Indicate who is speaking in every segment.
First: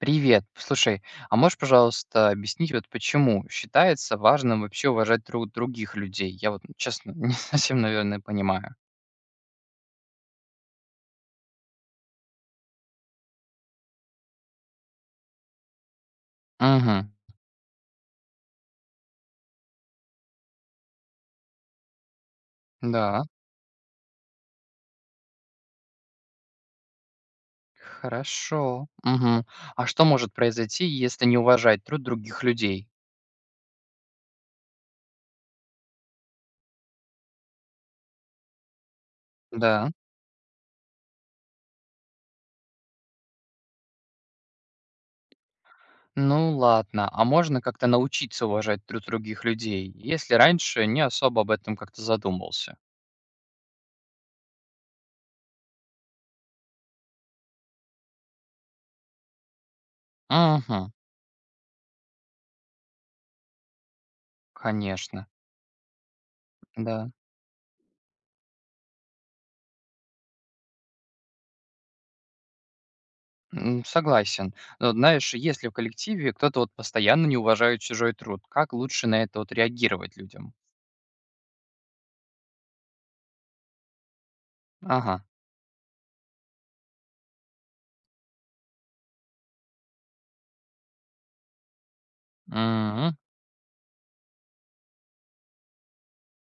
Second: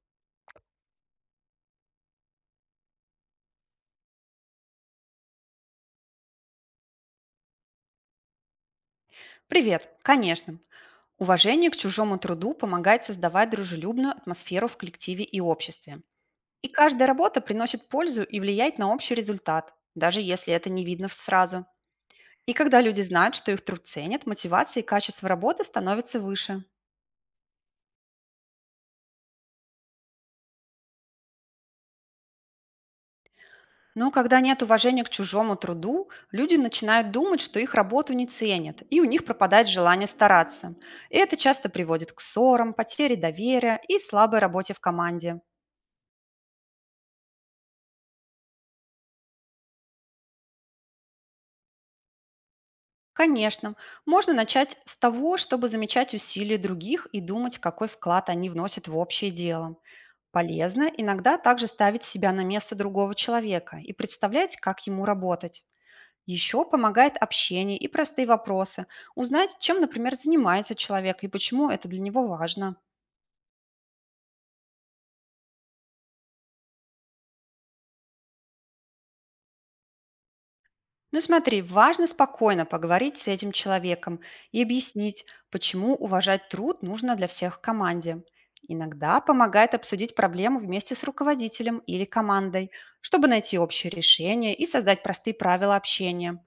Speaker 1: Привет. Слушай, а можешь, пожалуйста, объяснить, вот почему считается важным вообще уважать друг других людей? Я вот, ну, честно, не совсем, наверное, понимаю.
Speaker 2: Привет, конечно. Уважение к чужому труду помогает создавать дружелюбную атмосферу в коллективе и обществе. И
Speaker 1: Угу.
Speaker 2: каждая работа приносит пользу и влияет на общий результат, даже если это не видно сразу. И когда люди
Speaker 1: Да.
Speaker 2: знают, что их труд ценят, мотивация и качество работы становятся выше.
Speaker 1: Хорошо. Угу. А что может произойти, если не уважать труд других людей?
Speaker 2: Но когда нет уважения к чужому труду, люди начинают думать, что их работу не ценят, и у них пропадает
Speaker 1: Да.
Speaker 2: желание стараться. И это часто приводит к ссорам, потере доверия и слабой работе в команде.
Speaker 1: Ну ладно, а можно как-то научиться уважать труд других людей, если раньше не особо об этом как-то задумывался?
Speaker 2: Конечно, можно начать с того, чтобы замечать усилия других и думать, какой вклад они вносят в общее дело.
Speaker 1: Угу,
Speaker 2: Полезно иногда также ставить себя на место другого человека и представлять, как ему
Speaker 1: конечно,
Speaker 2: работать. Еще
Speaker 1: да.
Speaker 2: помогает общение и простые вопросы. Узнать, чем, например, занимается человек и почему это для него важно.
Speaker 1: М, согласен. Но вот знаешь, если в коллективе кто-то вот постоянно не уважает чужой труд, как лучше на это вот реагировать людям?
Speaker 2: Ну смотри, важно спокойно поговорить с этим человеком и объяснить,
Speaker 1: Ага.
Speaker 2: почему уважать труд нужно для всех в команде. Иногда помогает обсудить проблему вместе с руководителем или командой,
Speaker 1: Мгм.
Speaker 2: чтобы найти общее решение и создать простые правила общения.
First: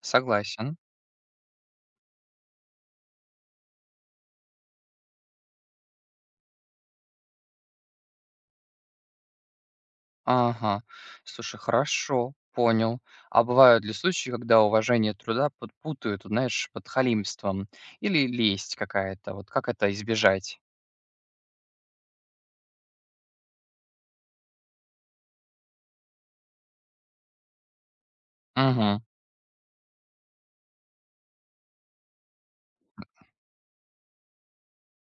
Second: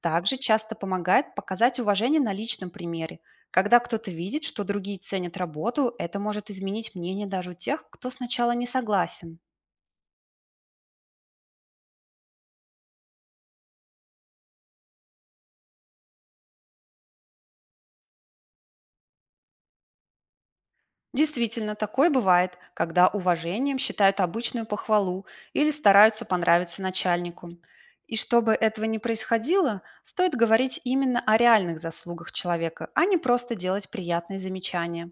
Speaker 2: Также часто
Speaker 1: Согласен.
Speaker 2: помогает показать уважение на личном примере. Когда кто-то видит, что другие ценят работу, это может изменить мнение даже у тех, кто сначала не согласен.
Speaker 1: Ага. Слушай, хорошо. Понял. А бывают ли случаи, когда уважение труда под- путают, вот знаешь, под халимством или лесть какая-то? Вот как это избежать?
Speaker 2: Действительно, такое бывает, когда уважением считают обычную похвалу или стараются понравиться начальнику. И чтобы этого не
Speaker 1: Угу.
Speaker 2: происходило, стоит говорить именно о реальных заслугах человека, а не просто делать приятные замечания.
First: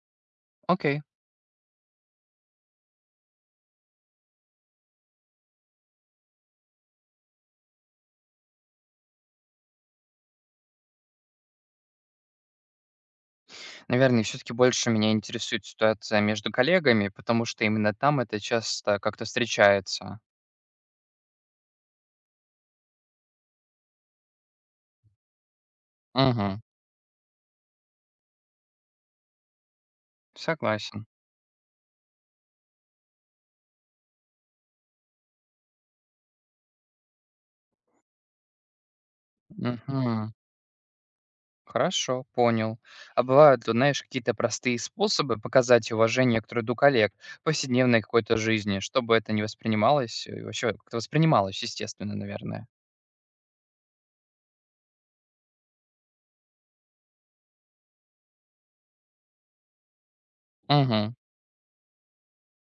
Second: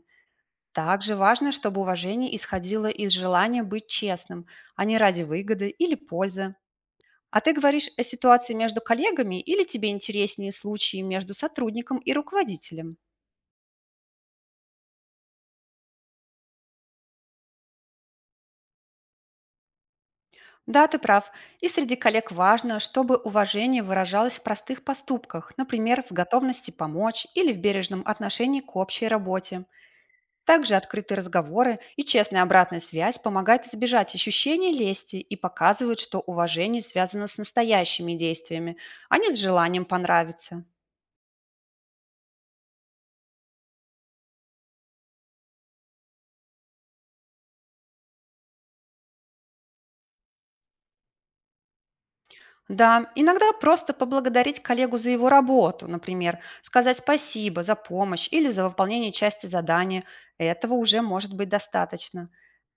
Speaker 1: Окей.
Speaker 2: Также важно, чтобы уважение исходило из желания быть честным, а не ради выгоды или пользы. А ты говоришь о ситуации между коллегами или тебе интереснее случаи между сотрудником и руководителем?
Speaker 1: Наверное, все-таки больше меня интересует ситуация между коллегами, потому что именно там это часто как-то встречается.
Speaker 2: Да, ты прав. И среди коллег важно, чтобы уважение выражалось в простых поступках, например, в
Speaker 1: Угу.
Speaker 2: готовности помочь или в бережном отношении к общей работе. Также
Speaker 1: Согласен.
Speaker 2: открытые разговоры и честная обратная связь помогают избежать ощущения лести и показывают, что уважение связано с настоящими действиями, а не с желанием
Speaker 1: Мгм.
Speaker 2: понравиться.
Speaker 1: Хорошо, понял. А бывают, вот знаешь, какие-то простые способы показать уважение к труду коллег в повседневной какой-то жизни, чтобы это не воспринималось, вообще как-то воспринималось, естественно, наверное.
Speaker 2: Да, иногда просто поблагодарить коллегу за его работу, например, сказать спасибо за помощь или за выполнение части задания. Этого уже
Speaker 1: Угу.
Speaker 2: может быть достаточно.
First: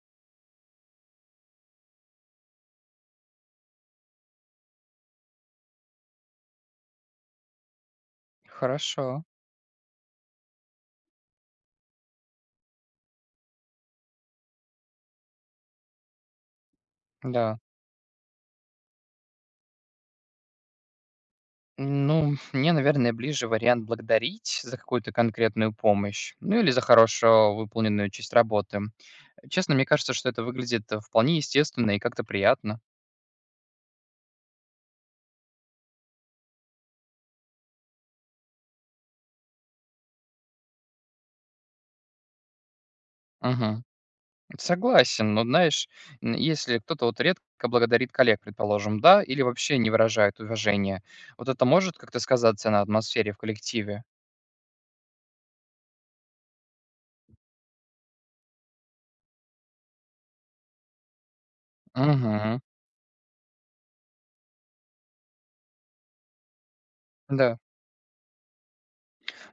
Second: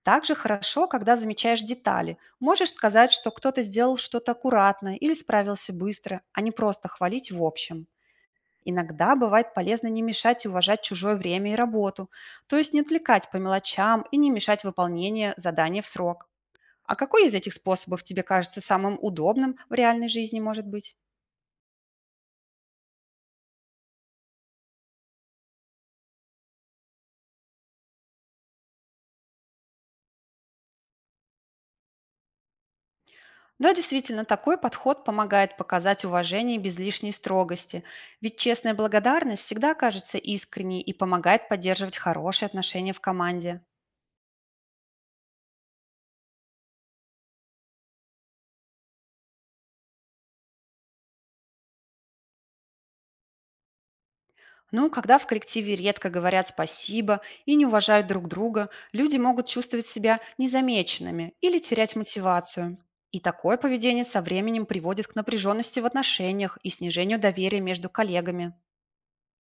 Speaker 2: Также хорошо, когда замечаешь детали. Можешь сказать, что кто-то сделал что-то аккуратно или справился быстро, а не просто хвалить в общем. Иногда
Speaker 1: Хорошо,
Speaker 2: бывает полезно не мешать и уважать чужое время и работу, то есть не отвлекать по мелочам и не мешать выполнение задания в срок. А какой из этих
Speaker 1: да.
Speaker 2: способов тебе кажется самым удобным в реальной жизни, может быть?
Speaker 1: Ну, мне, наверное, ближе вариант благодарить за какую-то конкретную помощь, ну или за хорошо выполненную часть работы. Честно, мне кажется, что это выглядит вполне естественно и как-то приятно.
Speaker 2: Да, действительно, такой подход помогает показать уважение без лишней строгости. Ведь честная благодарность всегда кажется искренней и помогает поддерживать хорошие отношения в команде.
Speaker 1: Угу. Согласен, но знаешь, если кто-то вот редко благодарит коллег, предположим, да, или вообще не выражает уважения, вот это может как-то сказаться на атмосфере в коллективе?
Speaker 2: Ну, когда в коллективе редко говорят спасибо и не уважают друг друга, люди могут чувствовать себя незамеченными или терять
Speaker 1: Угу,
Speaker 2: мотивацию. И такое поведение со временем приводит к напряженности в отношениях и снижению
Speaker 1: да.
Speaker 2: доверия между коллегами.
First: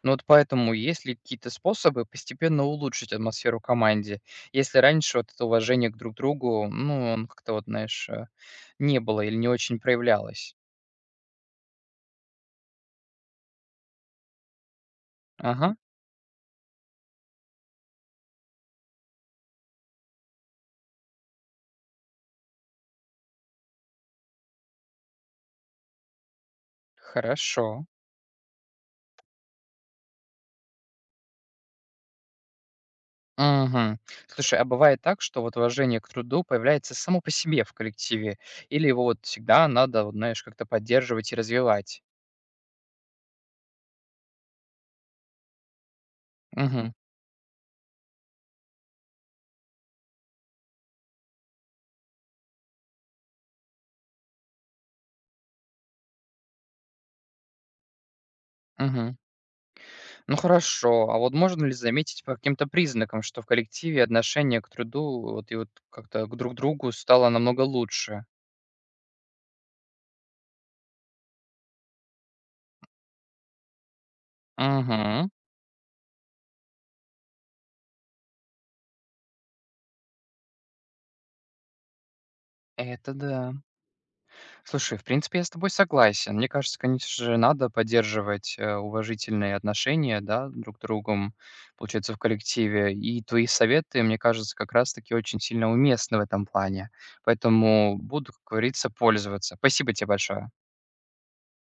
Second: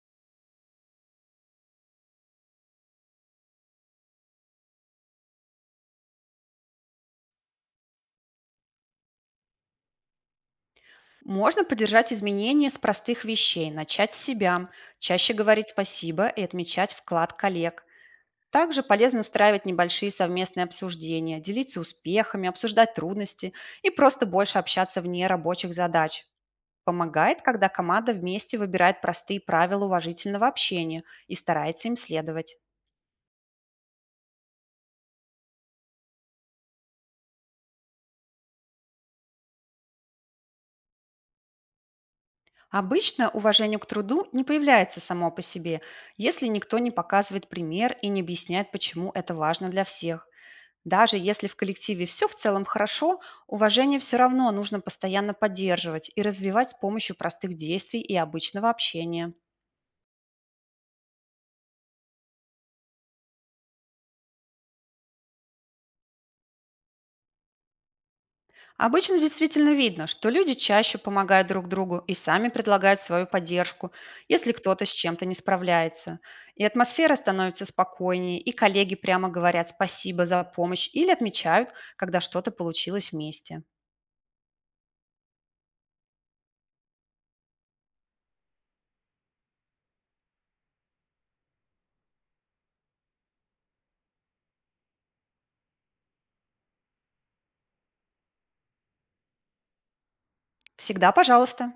Speaker 1: Ну вот поэтому есть ли какие-то способы постепенно улучшить атмосферу в команде, если раньше вот это уважение к друг другу, ну, он как-то вот, знаешь, не было или не очень проявлялось?
Speaker 2: Можно поддержать изменения с простых вещей, начать с себя, чаще говорить
Speaker 1: Ага,
Speaker 2: спасибо и отмечать вклад коллег. Также полезно устраивать небольшие совместные обсуждения, делиться успехами, обсуждать трудности и просто больше общаться вне рабочих задач. Помогает, когда
Speaker 1: хорошо.
Speaker 2: команда вместе выбирает простые правила уважительного общения и старается им следовать.
Speaker 1: Мгм. Слушай, а бывает так, что вот уважение к труду появляется само по себе в коллективе? Или его вот всегда надо, вот, знаешь, как-то поддерживать и развивать?
Speaker 2: Обычно уважение к труду не появляется само по себе, если никто не
Speaker 1: Мгм.
Speaker 2: показывает пример и не объясняет, почему это важно для всех. Даже если в коллективе все в целом хорошо, уважение все равно нужно постоянно поддерживать и развивать с помощью простых действий и обычного
Speaker 1: Мгм.
Speaker 2: общения.
Speaker 1: Ну хорошо, а вот можно ли заметить по каким-то признакам, что в коллективе отношение к труду вот, и вот как-то к друг другу стало намного лучше?
Speaker 2: Обычно действительно видно, что люди чаще помогают друг другу и сами предлагают свою поддержку, если кто-то с чем-то
Speaker 1: Угу.
Speaker 2: не справляется. И атмосфера становится спокойнее, и коллеги прямо говорят спасибо за помощь или отмечают, когда что-то получилось
Speaker 1: Это да.
Speaker 2: вместе.
Speaker 1: Слушай, в принципе, я с тобой согласен. Мне кажется, конечно же, надо поддерживать уважительные отношения, да, друг к другу, получается, в коллективе. И твои советы, мне кажется, как раз-таки очень сильно уместны в этом плане. Поэтому буду, как говорится, пользоваться. Спасибо тебе большое.
Speaker 2: Всегда пожалуйста.